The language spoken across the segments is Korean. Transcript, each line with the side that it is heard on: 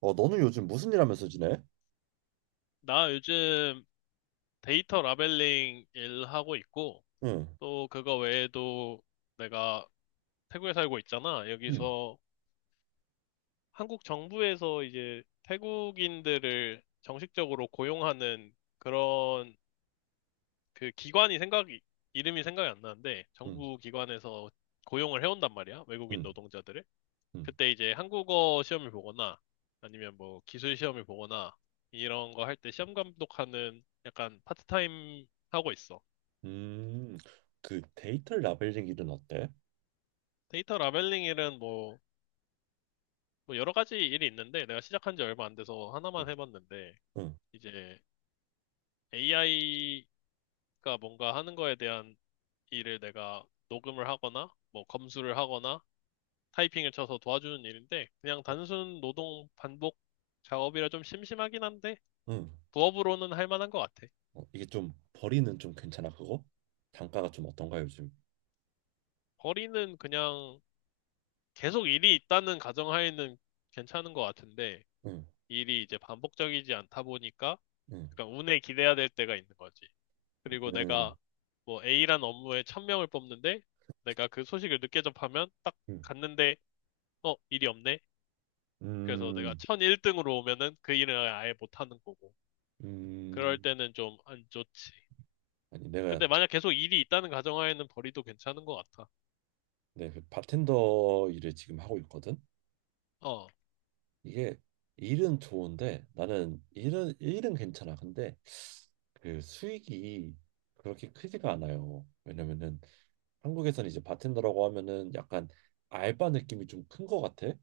right: 어, 너는 요즘 무슨 일 하면서 지내?
left: 나 요즘 데이터 라벨링 일하고 있고,
right: 응,
left: 또 그거 외에도 내가 태국에 살고 있잖아.
right: 응.
left: 여기서 한국 정부에서 이제 태국인들을 정식적으로 고용하는 그런 그 기관이 생각이, 이름이 생각이 안 나는데,
right: 응,
left: 정부 기관에서 고용을 해온단 말이야. 외국인
right: 응,
left: 노동자들을.
right: 응.
left: 그때 이제 한국어 시험을 보거나, 아니면 뭐 기술 시험을 보거나, 이런 거 할 때 시험 감독하는 약간 파트타임 하고 있어.
right: 음, 그 데이터 라벨링 일은 어때?
left: 데이터 라벨링 일은 뭐, 뭐 여러 가지 일이 있는데 내가 시작한 지 얼마 안 돼서
right: 응,
left: 하나만 해봤는데
right: 응,
left: 이제 AI가 뭔가 하는 거에 대한 일을 내가 녹음을 하거나 뭐 검수를 하거나 타이핑을 쳐서 도와주는 일인데 그냥 단순 노동 반복 작업이라 좀 심심하긴 한데
right: 응.
left: 부업으로는 할 만한 것 같아.
right: 어, 이게 좀 벌이는 좀 괜찮아, 그거? 단가가 좀 어떤가 요즘?
left: 거리는 그냥 계속 일이 있다는 가정하에는 괜찮은 것 같은데
right: 응,
left: 일이 이제 반복적이지 않다 보니까
right: 응,
left: 그러니까 운에 기대야 될 때가 있는 거지. 그리고
right: 응,
left: 내가 뭐 A란 업무에 1000명을 뽑는데 내가 그 소식을 늦게 접하면 딱
right: 응.
left: 갔는데 어, 일이 없네. 그래서 내가
right: 음,
left: 1001등으로 오면은 그 일을 아예 못하는 거고. 그럴
right: 음.
left: 때는 좀 안 좋지.
right: 아니, 내가
left: 근데 만약 계속 일이 있다는 가정하에는 벌이도 괜찮은 것 같아.
right: 내그 바텐더 일을 지금 하고 있거든.
left: 어,
right: 이게 일은 좋은데, 나는 일은 괜찮아. 근데 그 수익이 그렇게 크지가 않아요. 왜냐면은 한국에서는 이제 바텐더라고 하면은 약간 알바 느낌이 좀 큰 것 같아.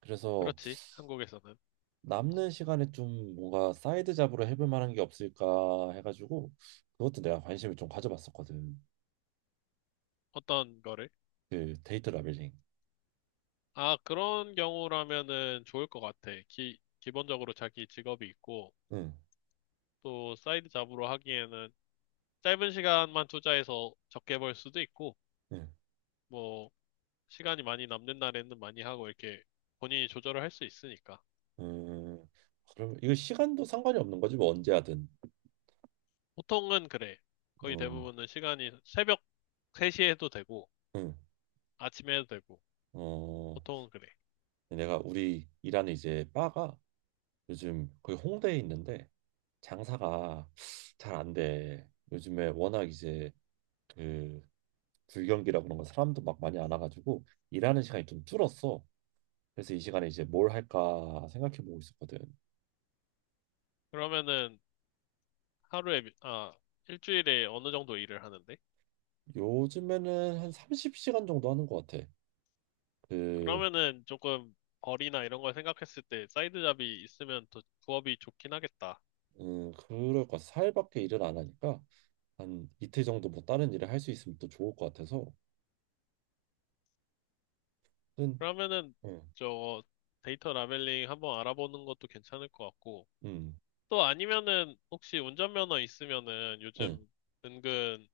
right: 그래서
left: 그렇지. 한국에서는.
right: 남는 시간에 좀 뭔가 사이드 잡으로 해볼 만한 게 없을까 해가지고 그것도 내가 관심을 좀 가져봤었거든.
left: 어떤 거를?
right: 그 데이터 라벨링.
left: 아, 그런 경우라면은 좋을 것 같아. 기본적으로 자기 직업이 있고
right: 응,
left: 또 사이드 잡으로 하기에는 짧은 시간만 투자해서 적게 벌 수도 있고,
right: 응,
left: 뭐, 시간이 많이 남는 날에는 많이 하고 이렇게 본인이 조절을 할 수 있으니까.
right: 음. 그럼 이거 시간도 상관이 없는 거지, 뭐 언제 하든.
left: 보통은 그래. 거의
right: 어,
left: 대부분은 시간이 새벽 3시에 해도 되고,
right: 응,
left: 아침에 해도 되고,
right: 어.
left: 보통은 그래.
right: 내가 우리 일하는 이제 바가 요즘 거기 홍대에 있는데 장사가 잘 안 돼. 요즘에 워낙 이제 그 불경기라 그런 거 사람도 막 많이 안 와가지고 일하는 시간이 좀 줄었어. 그래서 이 시간에 이제 뭘 할까 생각해 보고 있었거든.
left: 그러면은 하루에, 미- 아, 일주일에 어느 정도 일을 하는데?
right: 요즘에는 한 30시간 정도 하는 것 같아. 그,
left: 그러면은 조금 벌이나 이런 걸 생각했을 때 사이드 잡이 있으면 더 부업이 좋긴 하겠다.
right: 그럴 것 같아. 4일밖에 일을 안 하니까 한 이틀 정도 뭐 다른 일을 할 수 있으면 또 좋을 것 같아서. 음,
left: 그러면은
right: 음,
left: 저 데이터 라벨링 한번 알아보는 것도 괜찮을 것 같고,
right: 음,
left: 또 아니면은 혹시 운전면허 있으면은
right: 음,
left: 요즘 은근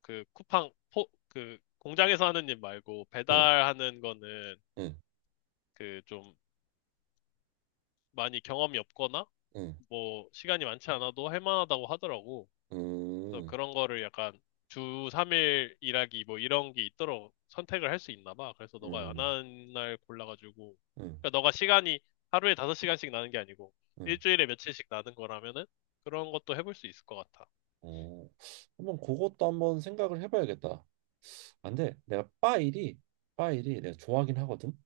left: 그 그 공장에서 하는 일 말고
right: 음,
left: 배달하는 거는
right: 음,
left: 그 좀 많이 경험이 없거나
right: 음,
left: 뭐 시간이 많지 않아도 할 만하다고 하더라고. 그래서
right: 음,
left: 그런 거를 약간 주 3일 일하기 뭐 이런 게 있도록 선택을 할 수 있나 봐. 그래서 너가 안
right: 음,
left: 하는 날 골라가지고
right: 음,
left: 그러니까 너가 시간이 하루에 5시간씩 나는 게 아니고
right: 음.
left: 일주일에 며칠씩 나는 거라면은 그런 것도 해볼 수 있을 것 같아.
right: 어, 한번 그것도 한번 생각을 해봐야겠다. 안 돼. 내가 바 일이 내가 좋아하긴 하거든.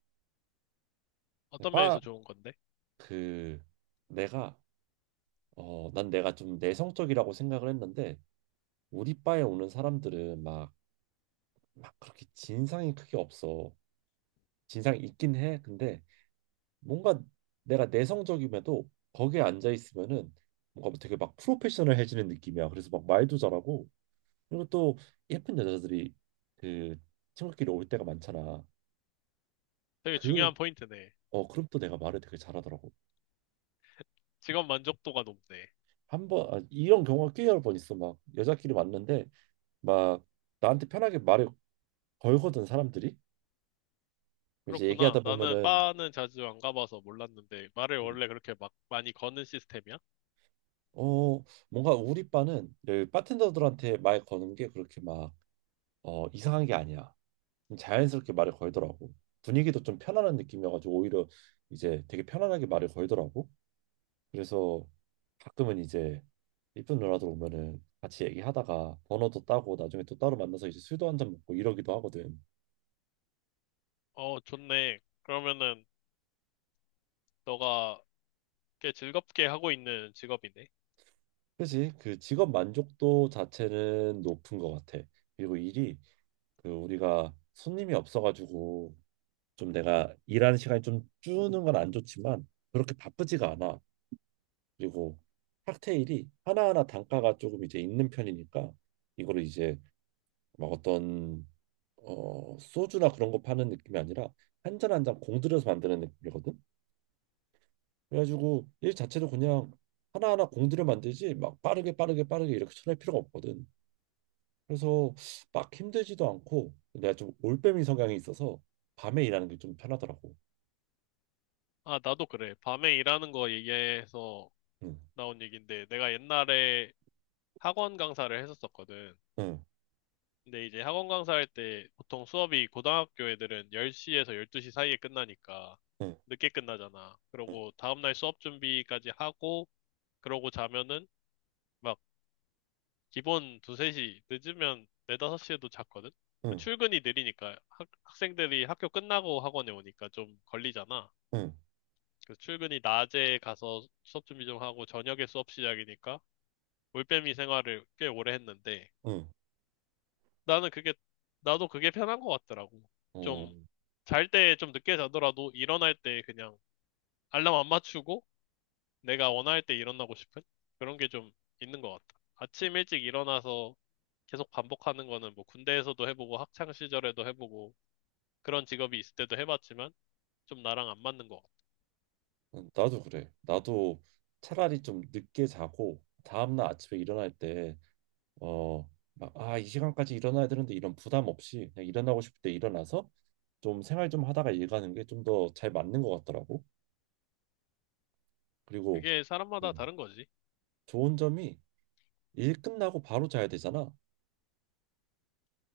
left: 어떤 면에서
right: 바,
left: 좋은 건데?
right: 그, 내가, 어, 난 내가 좀 내성적이라고 생각을 했는데 우리 바에 오는 사람들은 막 그렇게 진상이 크게 없어. 진상이 있긴 해. 근데 뭔가 내가 내성적임에도 거기에 앉아 있으면은 뭔가 되게 막 프로페셔널해지는 느낌이야. 그래서 막 말도 잘하고, 그리고 또 예쁜 여자들이 그 친구끼리 올 때가 많잖아.
left: 되게
right: 그,
left: 중요한 포인트네.
right: 어, 그럼 또 내가 말을 되게 잘하더라고.
left: 직업 만족도가 높네.
right: 한 번, 아, 이런 경우가 꽤 여러 번 있어. 막 여자끼리 만났는데 막 나한테 편하게 말을 걸거든, 사람들이. 이제
left: 그렇구나.
right: 얘기하다
left: 나는
right: 보면은,
left: 바는 자주 안 가봐서 몰랐는데 말을
right: 음,
left: 원래 그렇게 막 많이 거는 시스템이야?
right: 어, 뭔가 우리 바는 여기 바텐더들한테 말 거는 게 그렇게 막, 어, 이상한 게 아니야. 자연스럽게 말을 걸더라고. 분위기도 좀 편안한 느낌이어가지고 오히려 이제 되게 편안하게 말을 걸더라고. 그래서 가끔은 이제 이쁜 누나들 오면은 같이 얘기하다가 번호도 따고 나중에 또 따로 만나서 이제 술도 한잔 먹고 이러기도 하거든.
left: 어, 좋네. 그러면은 너가 꽤 즐겁게 하고 있는 직업이네.
right: 그지? 그 직업 만족도 자체는 높은 것 같아. 그리고 일이 그 우리가 손님이 없어가지고 좀 내가 일하는 시간이 좀 주는 건 안 좋지만 그렇게 바쁘지가 않아. 그리고 칵테일이 하나하나 단가가 조금 이제 있는 편이니까 이거를 이제 막 어떤, 어, 소주나 그런 거 파는 느낌이 아니라 한 잔 한 잔 공들여서 만드는 느낌이거든. 그래가지고 일 자체도 그냥 하나하나 공들여 만들지 막 빠르게 빠르게 빠르게 이렇게 쳐낼 필요가 없거든. 그래서 막 힘들지도 않고 내가 좀 올빼미 성향이 있어서 밤에 일하는 게 좀 편하더라고.
left: 아, 나도 그래. 밤에 일하는 거 얘기해서
right: 응,
left: 나온 얘기인데 내가 옛날에 학원 강사를 했었었거든.
right: 응,
left: 근데 이제 학원 강사할 때 보통 수업이 고등학교 애들은 10시에서 12시 사이에 끝나니까
right: 응,
left: 늦게 끝나잖아. 그러고 다음날 수업 준비까지 하고 그러고 자면은 막 기본 두세 시 늦으면 네다섯 시에도 잤거든.
right: 응,
left: 출근이 느리니까 학생들이 학교 끝나고 학원에 오니까 좀 걸리잖아.
right: 응,
left: 그래서 출근이 낮에 가서 수업 준비 좀 하고 저녁에 수업 시작이니까 올빼미 생활을 꽤 오래 했는데
right: 응.
left: 나는 그게, 나도 그게 편한 것 같더라고.
right: 어,
left: 좀, 잘 때 좀 늦게 자더라도 일어날 때 그냥 알람 안 맞추고 내가 원할 때 일어나고 싶은 그런 게 좀 있는 것 같다. 아침 일찍 일어나서 계속 반복하는 거는 뭐 군대에서도 해보고 학창 시절에도 해보고 그런 직업이 있을 때도 해봤지만 좀 나랑 안 맞는 것 같아.
right: 응, 나도 그래. 나도 차라리 좀 늦게 자고 다음날 아침에 일어날 때, 어, 막, 아, 이 시간까지 일어나야 되는데 이런 부담 없이 그냥 일어나고 싶을 때 일어나서 좀 생활 좀 하다가 일 가는 게 좀 더 잘 맞는 것 같더라고. 그리고,
left: 그게 사람마다
right: 음,
left: 다른 거지.
right: 좋은 점이 일 끝나고 바로 자야 되잖아.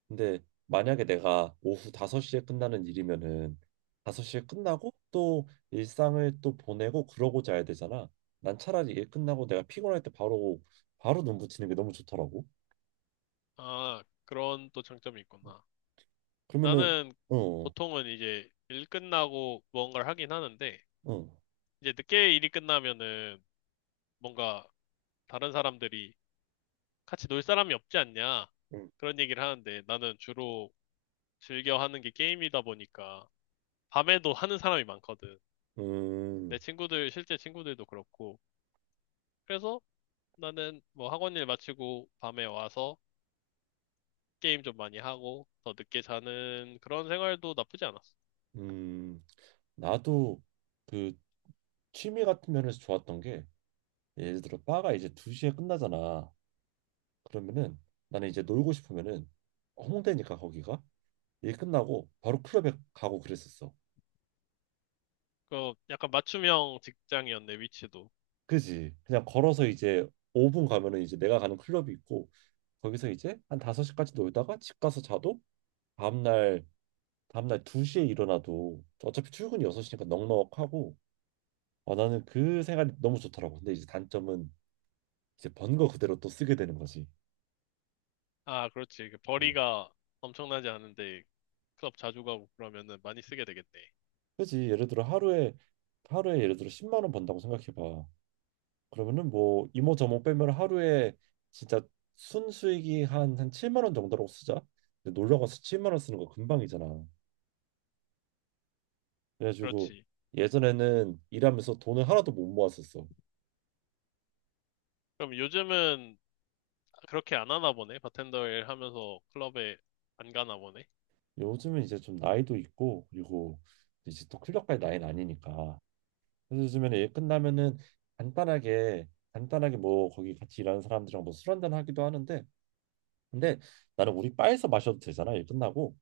right: 근데 만약에 내가 오후 5시에 끝나는 일이면은 5시에 끝나고 또 일상을 또 보내고 그러고 자야 되잖아. 난 차라리 일 끝나고 내가 피곤할 때 바로 눈 붙이는 게 너무 좋더라고.
left: 아, 그런 또 장점이 있구나.
right: 그러면은,
left: 나는
right: 어,
left: 보통은 이제 일 끝나고 무언가를 하긴 하는데
right: 어,
left: 이제 늦게 일이 끝나면은 뭔가 다른 사람들이 같이 놀 사람이 없지 않냐
right: 음,
left: 그런 얘기를 하는데 나는 주로 즐겨 하는 게 게임이다 보니까 밤에도 하는 사람이 많거든. 내
right: 음,
left: 친구들 실제 친구들도 그렇고 그래서 나는 뭐 학원 일 마치고 밤에 와서 게임 좀 많이 하고 더 늦게 자는 그런 생활도 나쁘지 않았어.
right: 음, 나도, 그, 취미 같은 면에서 좋았던 게 예를 들어 바가 이제 2시에 끝나잖아. 그러면은 나는 이제 놀고 싶으면은 홍대니까 거기가 일 끝나고 바로 클럽에 가고 그랬었어.
left: 그 약간 맞춤형 직장이었네 위치도.
right: 그지? 그냥 걸어서 이제 5분 가면은 이제 내가 가는 클럽이 있고 거기서 이제 한 5시까지 놀다가 집 가서 자도 다음날 다음날 2시에 일어나도 어차피 출근이 6시니까 넉넉하고. 아, 나는 그 생활이 너무 좋더라고. 근데 이제 단점은 이제 번 거 그대로 또 쓰게 되는 거지.
left: 아 그렇지 그
right: 음.
left: 벌이가 엄청나지 않은데 클럽 자주 가고 그러면은 많이 쓰게 되겠네.
right: 그지? 예를 들어 하루에 예를 들어 10만 원 번다고 생각해 봐. 그러면은 뭐 이모 저모 빼면 하루에 진짜 순수익이 한 7만 원 정도라고 쓰자. 근데 놀러 가서 7만 원 쓰는 거 금방이잖아. 그래가지고
left: 그렇지.
right: 예전에는 일하면서 돈을 하나도 못 모았었어.
left: 그럼 요즘은 그렇게 안 하나 보네. 바텐더 일 하면서 클럽에 안 가나 보네.
right: 요즘은 이제 좀 나이도 있고, 그리고 이제 또 클럽까지 나이는 아니니까. 그래서 요즘에는 일 끝나면은 간단하게 간단하게 뭐 거기 같이 일하는 사람들이랑 뭐 술 한잔 하기도 하는데, 근데 나는 우리 바에서 마셔도 되잖아 일 끝나고.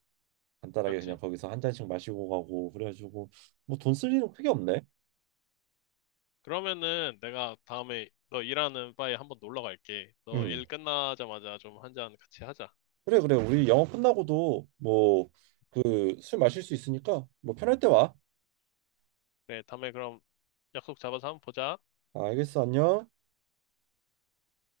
right: 간단하게 그냥
left: 그렇지.
right: 거기서 한 잔씩 마시고 가고 그래가지고 뭐 돈 쓸 일은 크게 없네.
left: 그러면은 내가 다음에 너 일하는 바에 한번 놀러 갈게. 너
right: 음.
left: 일 끝나자마자 좀 한 잔 같이 하자.
right: 그래, 그래, 우리 영업 끝나고도 뭐 그 술 마실 수 있으니까 뭐 편할 때 와.
left: 그래, 다음에 그럼 약속 잡아서 한번 보자.
right: 알겠어. 안녕.